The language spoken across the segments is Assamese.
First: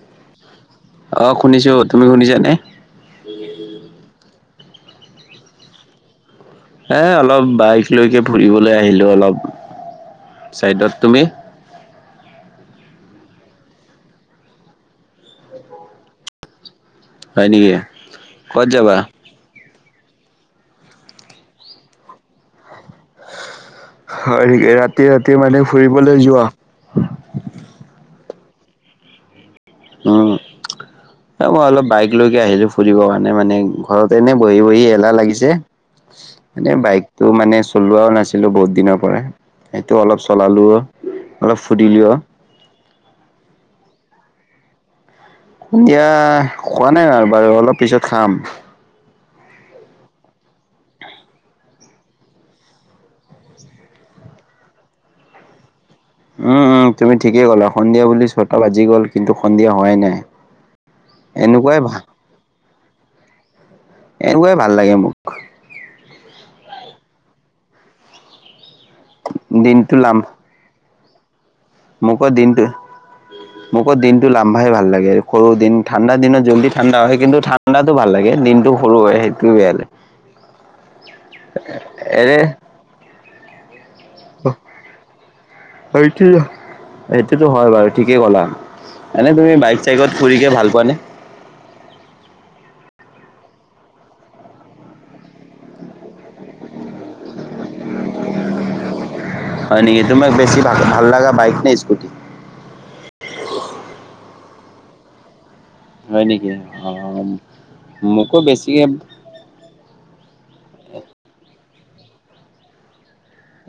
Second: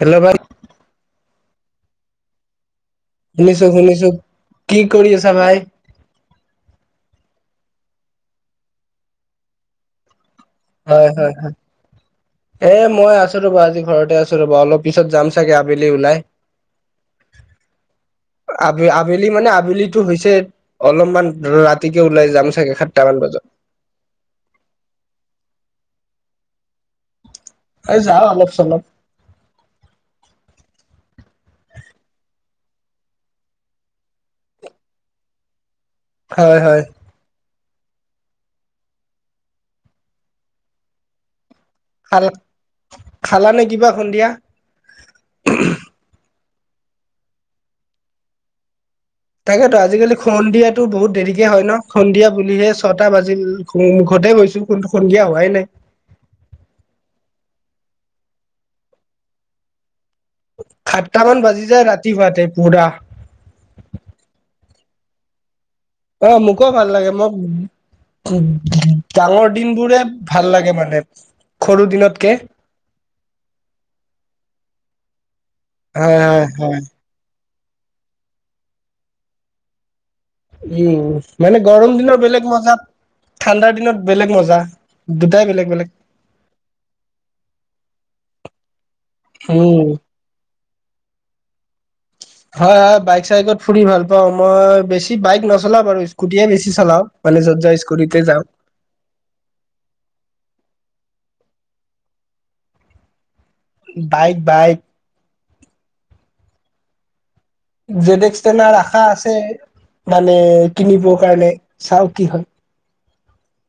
হেল্ল', ভাই অহ, শুনিছো তুমি শুনিছানে? শুনিছো - শুনিছো কি কৰি আছা ভাই? এ অলপ বাইক লৈকে ফুৰিবলৈ আহিলো অলপ। ছাইডত হয় তুমি? হয় হয় এ মই আছো ৰ'বা আজি ঘৰতে আছো ৰ'বা অলপ পিছত যাম চাগে আবেলি ওলাই হয় নেকি ক'ত আব যাবা -আবেলি মানে আবেলি টো হৈছে অলপমান ৰাতিকে ওলাই যাম চাগে সাত হয় ৰাতি -ৰাতি মানে ফুৰিবলৈ যোৱা? এই যাও অলপ চলপ হম [inaudible] মই অলপ বাইক লৈকে আহিলো ফুৰিব কাৰণে মানে ঘৰতে এনে বহি বহি এলাহ লাগিছে হয় মানে হয় বাইকটো মানে চলোৱাও নাছিলো বহুত দিনৰ পৰা সেইটো অলপ চলালো'অ খাল- খালা নে কিবা সন্ধিয়া? এতিয়া খোৱা নাই আৰু বাৰু অলপ পিছত খাম। তাকেতো আজিকালি সন্ধিয়াটো বহুত দেৰিকে হয় ন' সন্ধিয়া বুলিহে ছটা বাজিল মুখত এতেই বহীছো কোনটো সন্ধিয়া হোৱাই নাই উম -উম তুমি ঠিকেই ক'লা আৰু সন্ধিয়া বুলি ছটা বাজি গ'ল কিন্তু সন্ধিয়া হোৱাই নাই সাতটামান বাজি এনেকুৱাই যায় ভা ৰাতি হুৱাতে পুৰা এনেকুৱাই ভাল লাগে মোক অহ, মোকো ভাল লাগে মক [inaudible] ডাঙৰ দিন দিনটো বোৰে লাম ভাল লাগে মানে সৰু মোকো দিনতকে। দিনটো মোকত দিনটো লামভাই ভাল লাগে সৰু দিন ঠাণ্ডা হয় দিনত হয় জল্দি ঠাণ্ডা হয় কিন্তু ঠাণ্ডাটো ভাল লাগে দিনটোৰু হয় সেইটোয়ে বেয়া লাগে উম, মানে গৰম দিনৰ এৰে বেলেগ মজাত ঠাণ্ডাৰ দিনত বেলেগ মজা দুটাই বেলেগ। বেলেগ অইটো এইটোতো হয় বাৰু ঠিকেই কলা। এনে তুমি বাইক উম। চাইকত ফুৰিকে ভাল পোৱা নে? আহ বাইক চাইকত ফুৰি ভাল পাও মই বেছি বাইক নচলও বাৰু স্কুটিয়ে বেছি চলাও মানে য'ত য' ত ইস্কুতিতে যাওঁ। হয় নেকি? তোমাক বেছি ভাল- ভাল লগা বাইক নে ইস্কুতি? Bike- bike. হয় নেকি অহ। জেড এক্স তেনাৰ আশা আছে। মানে কিনিব কাৰণে চাও কি হয়।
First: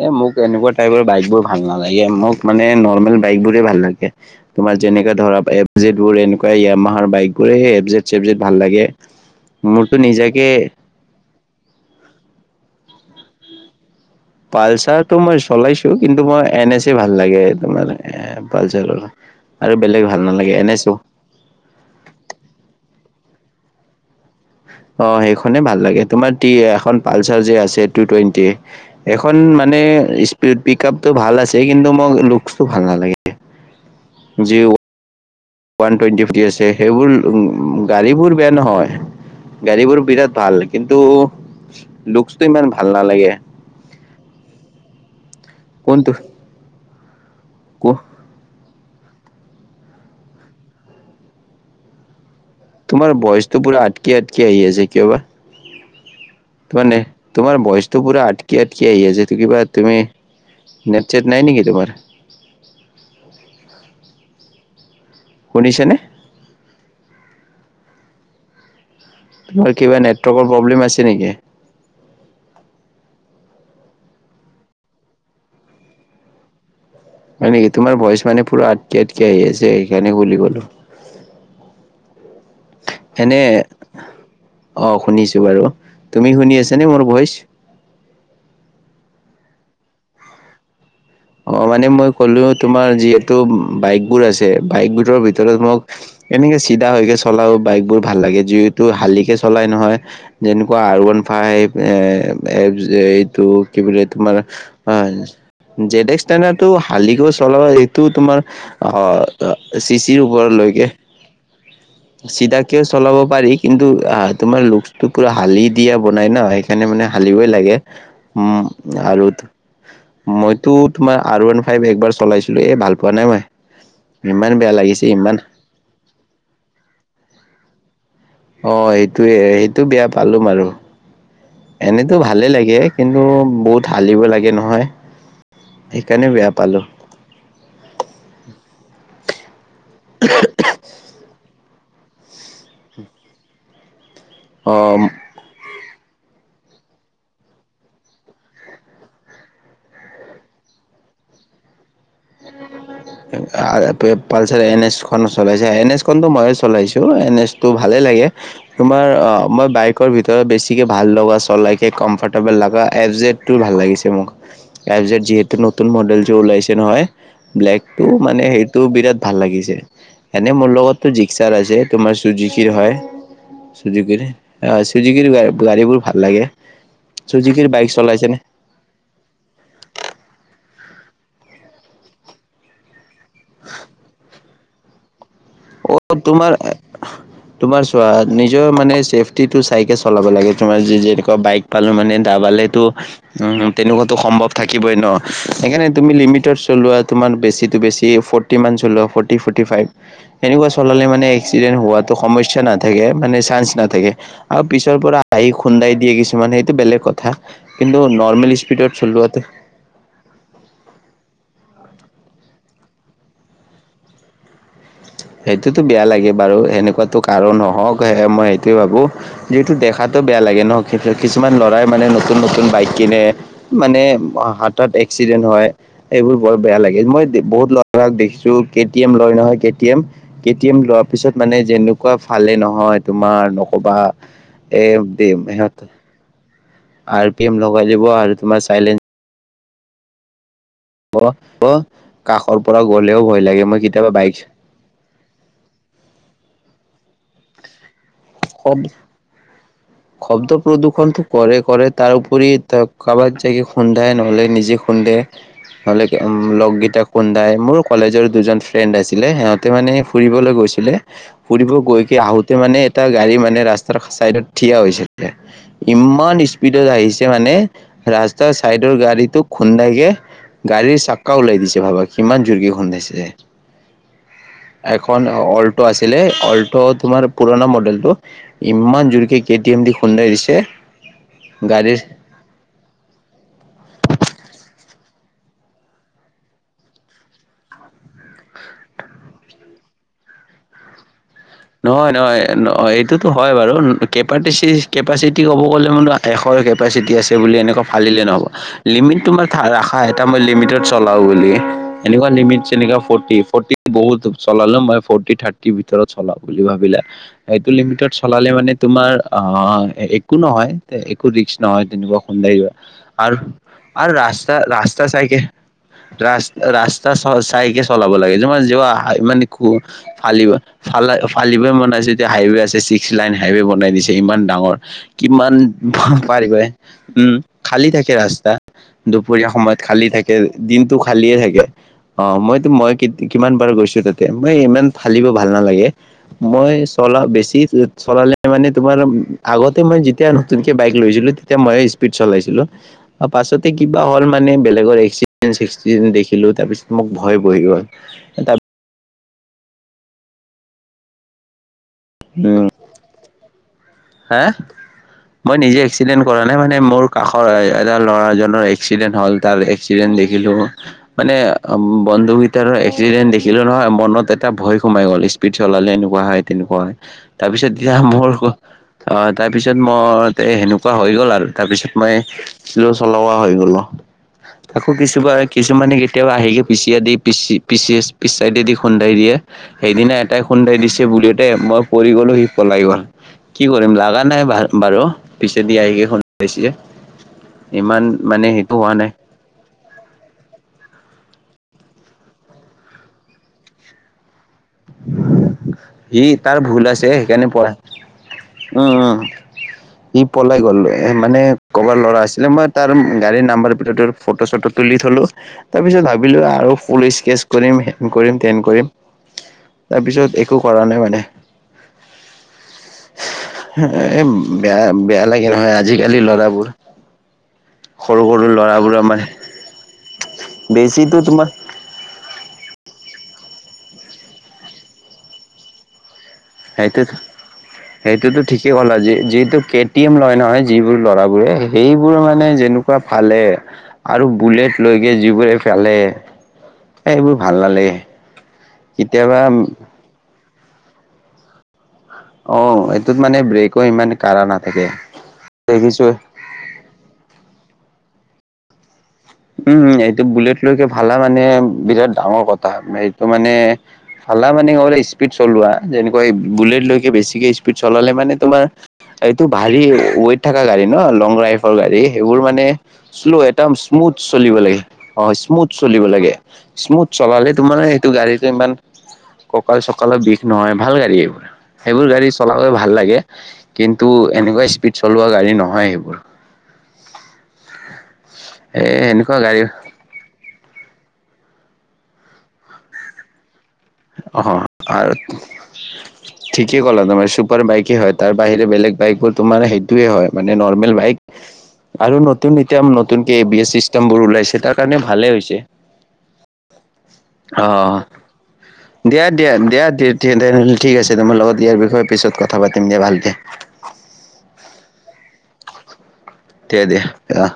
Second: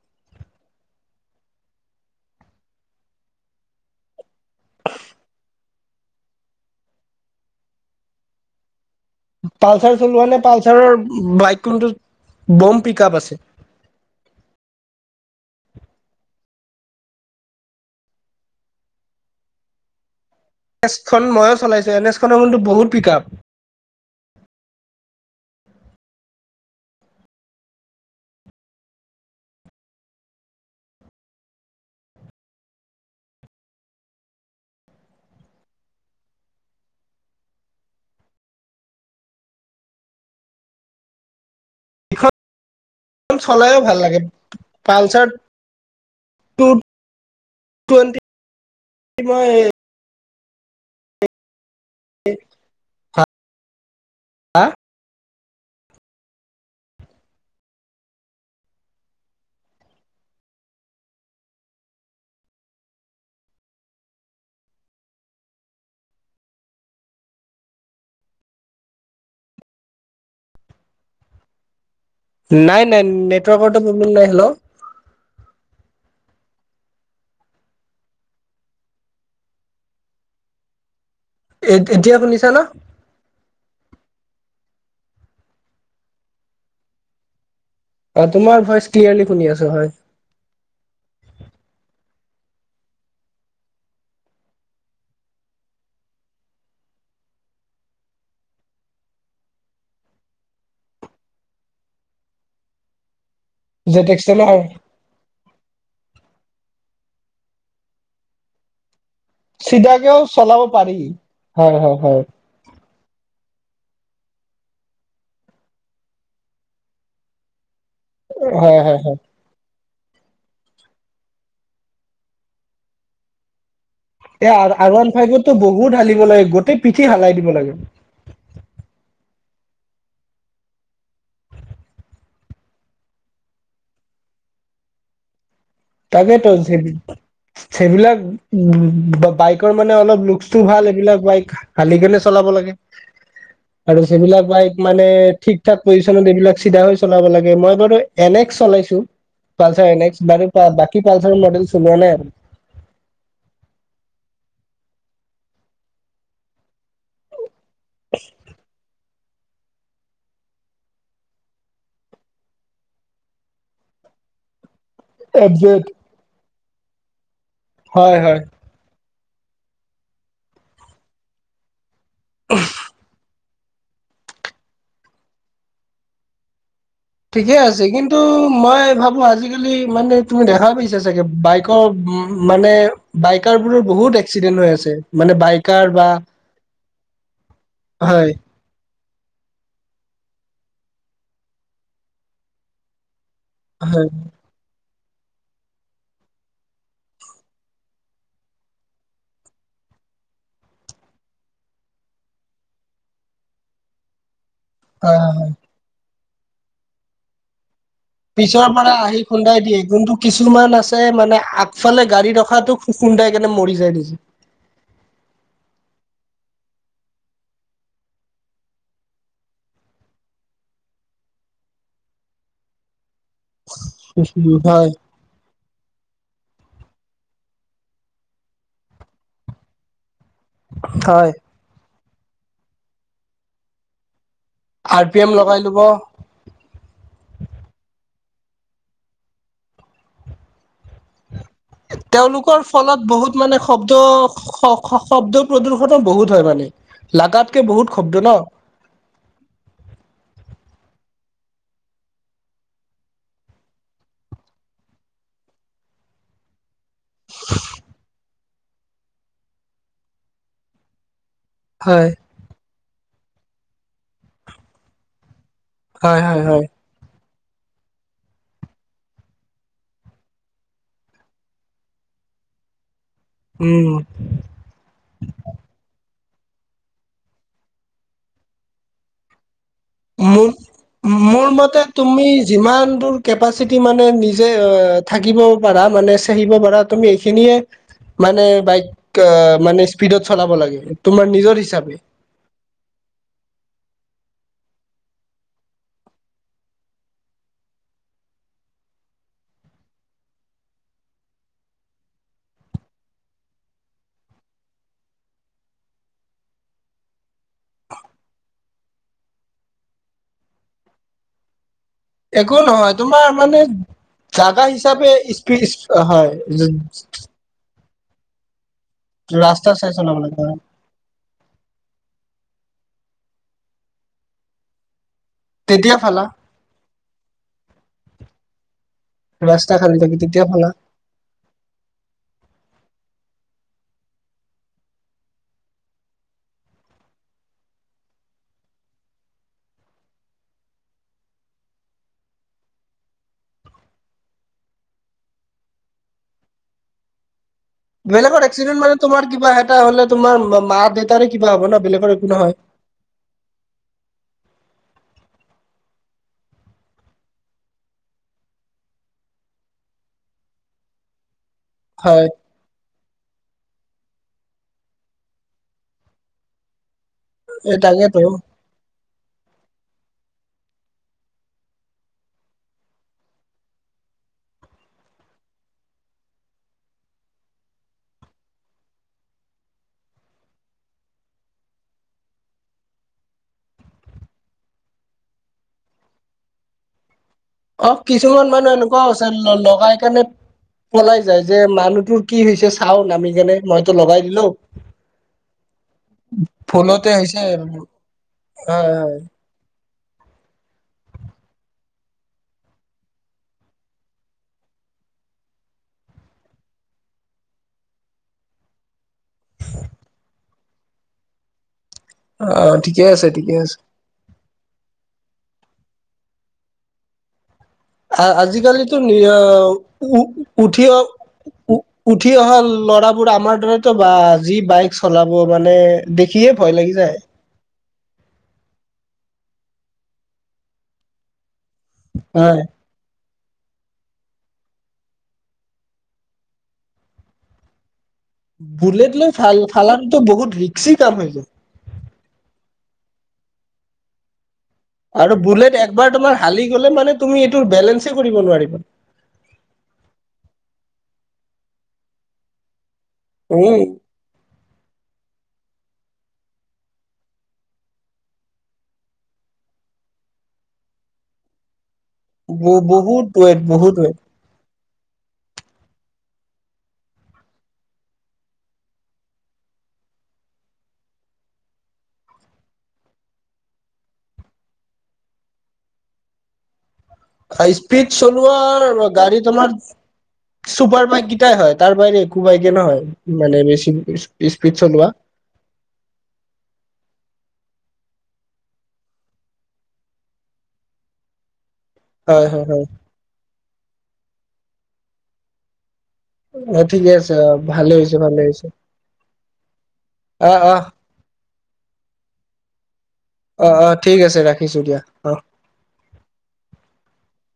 এ মোক এনেকুৱা টাইপৰ বাইক বোৰ ভাল নালাগে মোক মানে নৰ্মেল বাইক বোৰে ভাল লাগে তোমাৰ যেনেকে ধৰক এফজেত বোৰ এনেকুৱা যাম্মহাৰ বাইক বোৰে সেই এফজেত সেফজেত ভাল লাগে। মোৰতো পালচাৰ চলোৱা নে নিজাকে পালচাৰৰ বাইক কোনটো? বম পিক আপ আছে। পালচাৰতটো মই চলাইছো কিন্তু মই এন এছ এ ভাল লাগে তোমাৰ এ পালচাৰৰ। আৰু বেলেগ ভাল নালাগে এন এছো এছখন মইয়ো চলাইছো এন এছ খনৰ কিন্তু বহুত পিক আপ। অহ, সেইখনে ভাল লাগে তোমাৰ টি এখন পালচাৰ যে আছে টু টুৱেন্টি এখন মানে নে স্প পিক আপটো ভাল আছে কিন্তু মোক লুকচটো ভাল নালাগে যি ওৱান টুৱেণ্টি ফিফটি আছে সেইবোৰ গাড়ীবোৰ বেয়া নহয়। গাড়ীবোৰ বিৰাট ভাল কিন্তু, এইখন লুকচটো ইমান ভাল নালাগে। চলাইও ভাল লাগে পালচাৰ কোনটো? [unintelligible] তোমাৰ বয়চটো পুৰা আটকি- আটকি হা আহি আছে কিয় বা তোমাৰ নে তোমাৰ বয়চটো পুৰা আটকি- আটকি আহি আছে এটো কিবা তুমি নেত -ছেট নাই নেকি তোমাৰ? শুনিছেনে? তোমাৰ কিবা নেটৱৰ্কৰ প্ৰব্লেম আছে নেকি? নাই -নাই নেটৱৰ্কৰটো প্ৰব্লেম নাই হেল্ল। হয় নেকি তোমাৰ ভইচ মানে পুৰা আটকি- আটকি আহি আছে সেইকাৰণে বুলি কলো। এ এতিয়া শুনিছো ন', অহ শুনিছো বাৰু তুমি শুনি আছ নে মোৰ ভইচ। অহ, তোমাৰ ভইচ ক্লিয়াৰলি শুনি আছো হয়। অহ, মানে মই ক'লো তোমাৰ যিহেতু বাইকবোৰ আছে বাইকবোৰৰ ভিতৰত মোক এনেকে চিধা হৈকে চলাও বাইক বোৰ ভাল লাগে যিহেতু শালিকে চলাই নহয় যেনেকুৱা আৰবান ফাই এ আফজে এইটো কি জেট বুলি তোমাৰ এক্সেল হয়। জেডএক্স ষ্টেণ্ডাৰ টো শালিকৈ চলাব এইটো তোমাৰ অহ ত চিচিৰ চিধাকেও চলাব ওপৰলৈকে পাৰি হয় হয় হয় চিধাকেও চলাব পাৰি। কিন্তু তোমাৰ লুকচটো পুৰা হালি দিয়া বনাই ন সেইকাৰণে মানে হালিবই লাগে। উম হয় হয় হয় আৰু মই। টো তোমাৰ আৰ ৱান ফাইভ একবাৰ চলাইছিলো এই ভাল পোৱা নাই মই।। ইমান বেয়া লাগিছে ইমান [unintelligible] গোটেই পিঠি সালাই দিব লাগে। অ', এটোয়ে এইটো বেয়া পালোম আৰু। এনেতো ভালে লাগে কিন্তু বহুত হালিব লাগে নহয়। সেইকাৰণে তাকেতো বেয়া চে পালো -চেবিলাক উম বা বাইক। কৰ অলপ লুকচটো ভাল এইবিলাক বাইক হালিকেনে চলাব লাগে আৰু সেইবিলাক বাইক মানে অ ঠিক-ঠাক পজিছনত এইবিলাক চিধা হৈ চলাব লাগে। মই বাৰু এন এক্স চলাইছোঁ। পালছাৰ এন এক্স বাৰু বাকি পালছাৰৰ মডেল চলোৱা নাই আৰু। উম উ উম উম অ'- আ- পালছাৰ এন এছখন চলাইছে। এন এছখনতো মইয়ে চলাইছোঁ। এন এছ তো ভালেই লাগে। তোমাৰ অ' মই বাইকৰ ভিতৰত বেছিকে ভাল লগা চলাইকে কমফৰ্টেবল লগা এফ জেডটো ভাল লাগিছে ম ক। তাৰ পিছত এফ যিহেতু জেড নতুন মডেলটো ওলাইছে নহয়, ব্লেকটো হয় হয় মানে, সেইটো বিৰাত ভাল লাগিছে। এনে মোৰ লগতো জিকছাৰ আছে। তোমাৰ ছুজিকিৰ হয়। চুযুকিৰে অহ চুযুকিৰ গা -গাড়ীবোৰ ভাল লাগে। ঠিকে চুজুকিৰ আছে বাইক কিন্তু চলাইছে নে? মই ভাবো আজিকালি মানে তুমি দেখা পাইছা চাগে। বাইকৰ মানে বাইকাৰবোৰৰ বহুত এক্সিডেন্ট হৈ আছে। মানে বাইকাৰ বা অ তোমাৰ তোমাৰ চোৱা, হয় হয় নিজৰ মানে ছেফটিটো চাইকে চলাব লাগে। তোমাৰ যি যেনেকুৱা বাইক পালোঁ মানে, দাবালেটো উভ, হয় তেনেকুৱাতো সম্ভৱ থাকিবই ন'? সেইকাৰণে তুমি লিমিটত চলোৱা। তোমাৰ বেছিতো বেছি ফৰ্টি মান চলোৱা। ফৰ্টী- ফৰ্টী ফাইভ সেনেকুৱা চলালে মানে এক্সিডেণ্ট হোৱাটো সমস্যা নাথাকে, মানে চান্স নাথাকে। আৰু পিছৰ পৰা হয় আহি হয় খুন্দাই দিয়ে কিছুমান, সেইটো বেলেগ কথা। কিন্তু নৰ্মেল পিছৰ স্পীডত পৰা আহি চলোৱাটো খুন্দাই দিয়ে। কিন্তু কিছুমান আছে মানে আ ইফালে গাড়ী ৰখাটো খুন্দাইকেনে মৰি যায় নিজে। সেইটোতো বেয়া লাগে বাৰু। সেনেকুৱাতো কাৰো নহওঁক সে- মই সেইটোৱে ভাবোঁ। যিহেতু দেখা বেয়া লাগে ন'। কিছুমান ল'ৰাই মানে নতুন - নতুন বাইক কিনে মানে হয় হাতত এক্সিডেন্ট হয়। এইবোৰ বৰ বেয়া লাগে। মই বহুত লৰাক দেখিছোঁ। কে টি এম লয় নহয়, K T M? K T M লোৱাৰ হয় পিছত মানে যেনেকুৱা ফালে নহয়, তোমাৰ নকবা। আৰ এ পি এম দিম লগাই ল'ব সিহঁতে- আৰ পি এম লগাই দিব আৰু তোমাৰ ছাইলেন ব ব তেওঁলোকৰ ফলত বহুত মানে শব্দ- বাইক শ- শব্দ প্ৰদূষণো বহুত হয় মানে। লাগাতকে বহুত শব্দ ন'? শব শব্দ প্ৰদূষণটো কৰে - কৰে। তাৰ উপৰি ত- কাৰোবাত যাই গে খুন্দাই নহ'লে নিজে খুন্দে। নহ'লে উম, লগগিটা খুন্দায়। মোৰো কলেজৰ দুজন ফ্ৰেণ্ড আছিলে। সিহঁতে মানে ফুৰিবলৈ গৈছিলে। ফুৰিব গৈ হয় কি আহোঁতে মানে, এটা গাড়ী মানে ৰাস্তাৰ ছাইডত থিয় হৈছিলে হয় ইমান হয় হয় স্পীডত আহি ছে মানে, ৰাস্তাৰ ছাইডৰ গাড়ীটো খুন্দাইকে গাড়ীৰ চাক্কা ওলাই দিছে ভাবা, কিমান জোৰকে খুন্দাই ছে? উম এখন অ'ল্টো আছিলে। অ'ল্টো তোমাৰ পুৰণা মডেলটো। ইমান জোৰকে কে টি এম দি খুন্দাই মোৰ দিছে মোৰ মতে গাড়ীৰ তুমি যিমান দূৰ কেপাচিটি মানে নিজে অ' থাকিব পাৰা, মানে চেহিব পাৰা, তুমি এইখিনিয়ে মানে বাইক অ' মানে স্পীডত চলাব লাগে। তোমাৰ নিজৰ হিচাপে নহয় - নহয় - ন- এইটোতো হয় বাৰু। কেপাটিচি- কেপাচিটি ক'ব গ'লে মানো এশৰ কেপাচিটি আছে বুলি এনেকুৱা ফালিলে নহ'ব। লি তোমাৰ থা- ৰাখা এটা মই লিমিটত চলাও বুলি। এনেকুৱা লিমিট যেনেকা ফৰ্টি। ফৰ্টি বহুত টো চলালো মই ফৰ্টি- থাৰ্টিৰ ভিতৰত চলাও বুলি ভাবিলে। এইটো লিমিতত চলালে মানে তোমাৰ অ' একো নহয়। একো ৰিক্স নহয়। তেনেকুৱা খুন্দাই একো দিব। নহয় তোমাৰ আৰু- মানে আৰু ৰাস্তা- জাগা ৰাস্তা হিচাপে চাইকে স্পীড হয় ৰাস্- ৰাস্ ৰাস্তা চ- চাইকে চলাব লাগে। যিমান যিবা ইমানে খু ৰাস্তা চাই চলাব লাগে ফালিব হয় ফেলাই ফালিব মন আছে। এতিয়া হাইৱে আছে। ছিক্স লাইন হাইৱে বনাই দিছে, ইমান ডাঙৰ কিমান তেতিয়া ফালা পাৰিবা এই? উম, খালী থাকে ৰাস্তা। দুপৰীয়া ৰাস্তা সময়ত খালি খালী থাকে। তেতিয়া ভাল হয়। দিনটো খালিয়ে থাকে। অ' মইতো মই কিত- কিমান বাৰ কৈছোঁ তাতে। মই ইমান ফালিব ভা ভাল নালাগে। মই চলা- বেছি চলালে মানে তোমাৰ, আগতে মই যেতিয়া নতুনকে বাইক লৈছিলোঁ তেতিয়া ময়ে স্পীড চলাইছিলোঁ। পাছতে কিবা হ'ল মানে বেলেগৰ এক্সি ডেন চেক্সিডেন্ট দেখিলোঁ। তাৰপিছত মোক ভয় বহি গ'ল। বেলেগৰ তাৰ এক্সিডেণ্ট মানে তোমাৰ কিবা এটা হ'লে তোমাৰ ম- মা-দেউতাৰে কিবা হব ন'? বেলেগৰ একো নহয়। উম, হে? মই নিজে এক্সিডেণ্ট কৰা নাই, মানে মোৰ কাষৰ এটা ল'ৰাজনৰ এক্সিডেণ্ট হ'ল। তাৰ এক্সিডেণ্ট দে খিলোঁ। মানে হয় বন্ধু কেইটাৰো এক্সিডেন্ট দেখি কিন্তু নহয়, মনত এটা ভয় সোমাই গ'ল। স্পীড চলালে এনেকুৱা হয়, তেনেকুৱা হয়। তাৰপিছত এই এতিয়া তাকেতো মোৰ অ' তাৰপিছত মোৰ তে সেনেকুৱা হৈ গ'ল আৰু। তাৰ পিছত মই স্লো চলোৱা হৈ গ'লো। আকৌ কিছুবা- কিছুমানে কেতিয়াবা আহিকে পিছিয়াই দি পিছি - পিছিয়েছ - পিছ ছাইদেদি খুন্দাই দিয়ে। সেইদিনা এটাই খুন্দাই দিছে বুলিওতে মই পৰি গলোঁ, সি পলাই গ'ল। কি কৰিম? লাগা নাই বা- বাৰু। পিছেদি আহিকে খুন্দাইছে। অ' ইমান মানে কিছুমান সেইটো মানুহ হোৱা নাই এনেকুৱাও আছে। লগাই কেনে পলাই যাই যে। মানুহটোৰ কি হৈছে? চাওঁ নামিকেনে মইতো লগাই দিলোঁ সি তাৰ ভুল আছে, সেইকাৰণে পলা- উম - হয় উম সি পলাই গ'ল। এ মানে ক'বাৰ ল'ৰা আছিলে। মই তাৰ গাড়ীৰ নাম্বাৰ ভিতৰত ফটো-চটো তুলি থলোঁ। তাৰপিছত ভাবিলোঁ আৰু পুলিচ কেচ কৰিম, হেন কৰিম, তেন কৰিম তাৰপিছত একো কৰা নাই মানে। অ' ঠিকে আছে - ঠিকে আছে। এ বেয়া- বেয়া লাগে নহয়, আজিকালি ল'ৰাবোৰ। সৰু আ- সৰু ল'ৰাবোৰ আজিকালিতো আমাৰ নিঅ'- উ- উঠি অ বেছিতো তোমাৰ উ- উঠি অহা ল'ৰা বোৰ আমাৰ দৰেতো, বা যি বাইক চলাব মানে, দেখিয়ে ভয় লাগি সেইটো যায়। সেইটোতো ঠিকেই ক'লা। যি- যিটো কে টি এম লয় নহয়, যিবোৰ ল'ৰাবোৰে সেইবোৰ মানে হয় যেনেকুৱা ফালে আৰু বুলেট লৈকে যিবোৰে ফালে, এইবোৰ ভাল নালাগে্ বুলেট লৈ ফাল- ফালানটো বহুত ৰিক্সি কাম হৈ যায়। অ' এইটোত মানে ব্ৰেকো ইমান কাঢ়া না আৰু বুলেট একবাৰ তোমাৰ হালি গ'লে মানে, তুমি এইটোৰ বেলেঞ্চে কৰিব নোৱাৰিবা। উম, এইটো বুলেট লৈকে ফালা মানে, বিৰাট ডাঙৰ কথা। টো মানে, উম, ফালা মানে স্পীড চলোৱা, যেনেকুৱা বুলেট লৈকে বেছিকে স্পীড চলালে মানে তোমাৰ এইটো ভাৰী ৱেইট থকা গাড়ী ন'? লং ড্ৰাইভৰ গাড়ী। সেইবোৰ মানে বহুত শ্ল' ৱেট একদম বহুত স্মুথ ৱেট চলিব লাগে। অ' স্মুথ চলিব লাগে। স্মুথ চলালে তোমাৰ সেইটো গাড়ীটো ইমান ককাল-চকালৰ বিষ নহয়। ভাল গাড়ী এইবোৰ। সেইবোৰ গাড়ী চলাবৈ ভাল লাগে। কিন্তু এনেকুৱা স্পীড চলোৱা গাড়ী নহয় সেইবোৰ। [unintelligible] ধৰ এ আৰু গাড়ী সেনেকুৱা তোমাৰ চুপাৰ বাইক সেই কেটাই হয়। তাৰ বাহিৰে একো বাইকে নহয়, মানে বেছি অ' স্পীড চলোৱা। আৰু ঠিকেই ক'লা তুমি চু পাৰ বাইকে হয়। তাৰ বাহিৰে বেলেগ বাইকবোৰ তোমাৰ সেইটোৱে হয়, মানে নৰ্মেল বাইক আৰু হয়, নতুন হয়, এতিয়া নতুনকে বি এ ছিষ্টেমবোৰ ওলাইছে। তাৰ কাৰণে ভালে হৈছে। অ' ঠিকে আছে অ'। ভালে অহ। হৈছে ভালে হৈছে। দিয়া - দিয়া - দিয়া - দি- ডেন অ', অ', ঠিক আছে। তোমাৰ লগত ইয়াৰ বিষয়ে পিছত কথা পাতিম দিয়া ভাল অ' - অ' ঠিক আছে। ৰাখিছোঁ দিয়া। অ'। তে দিয়া অ'।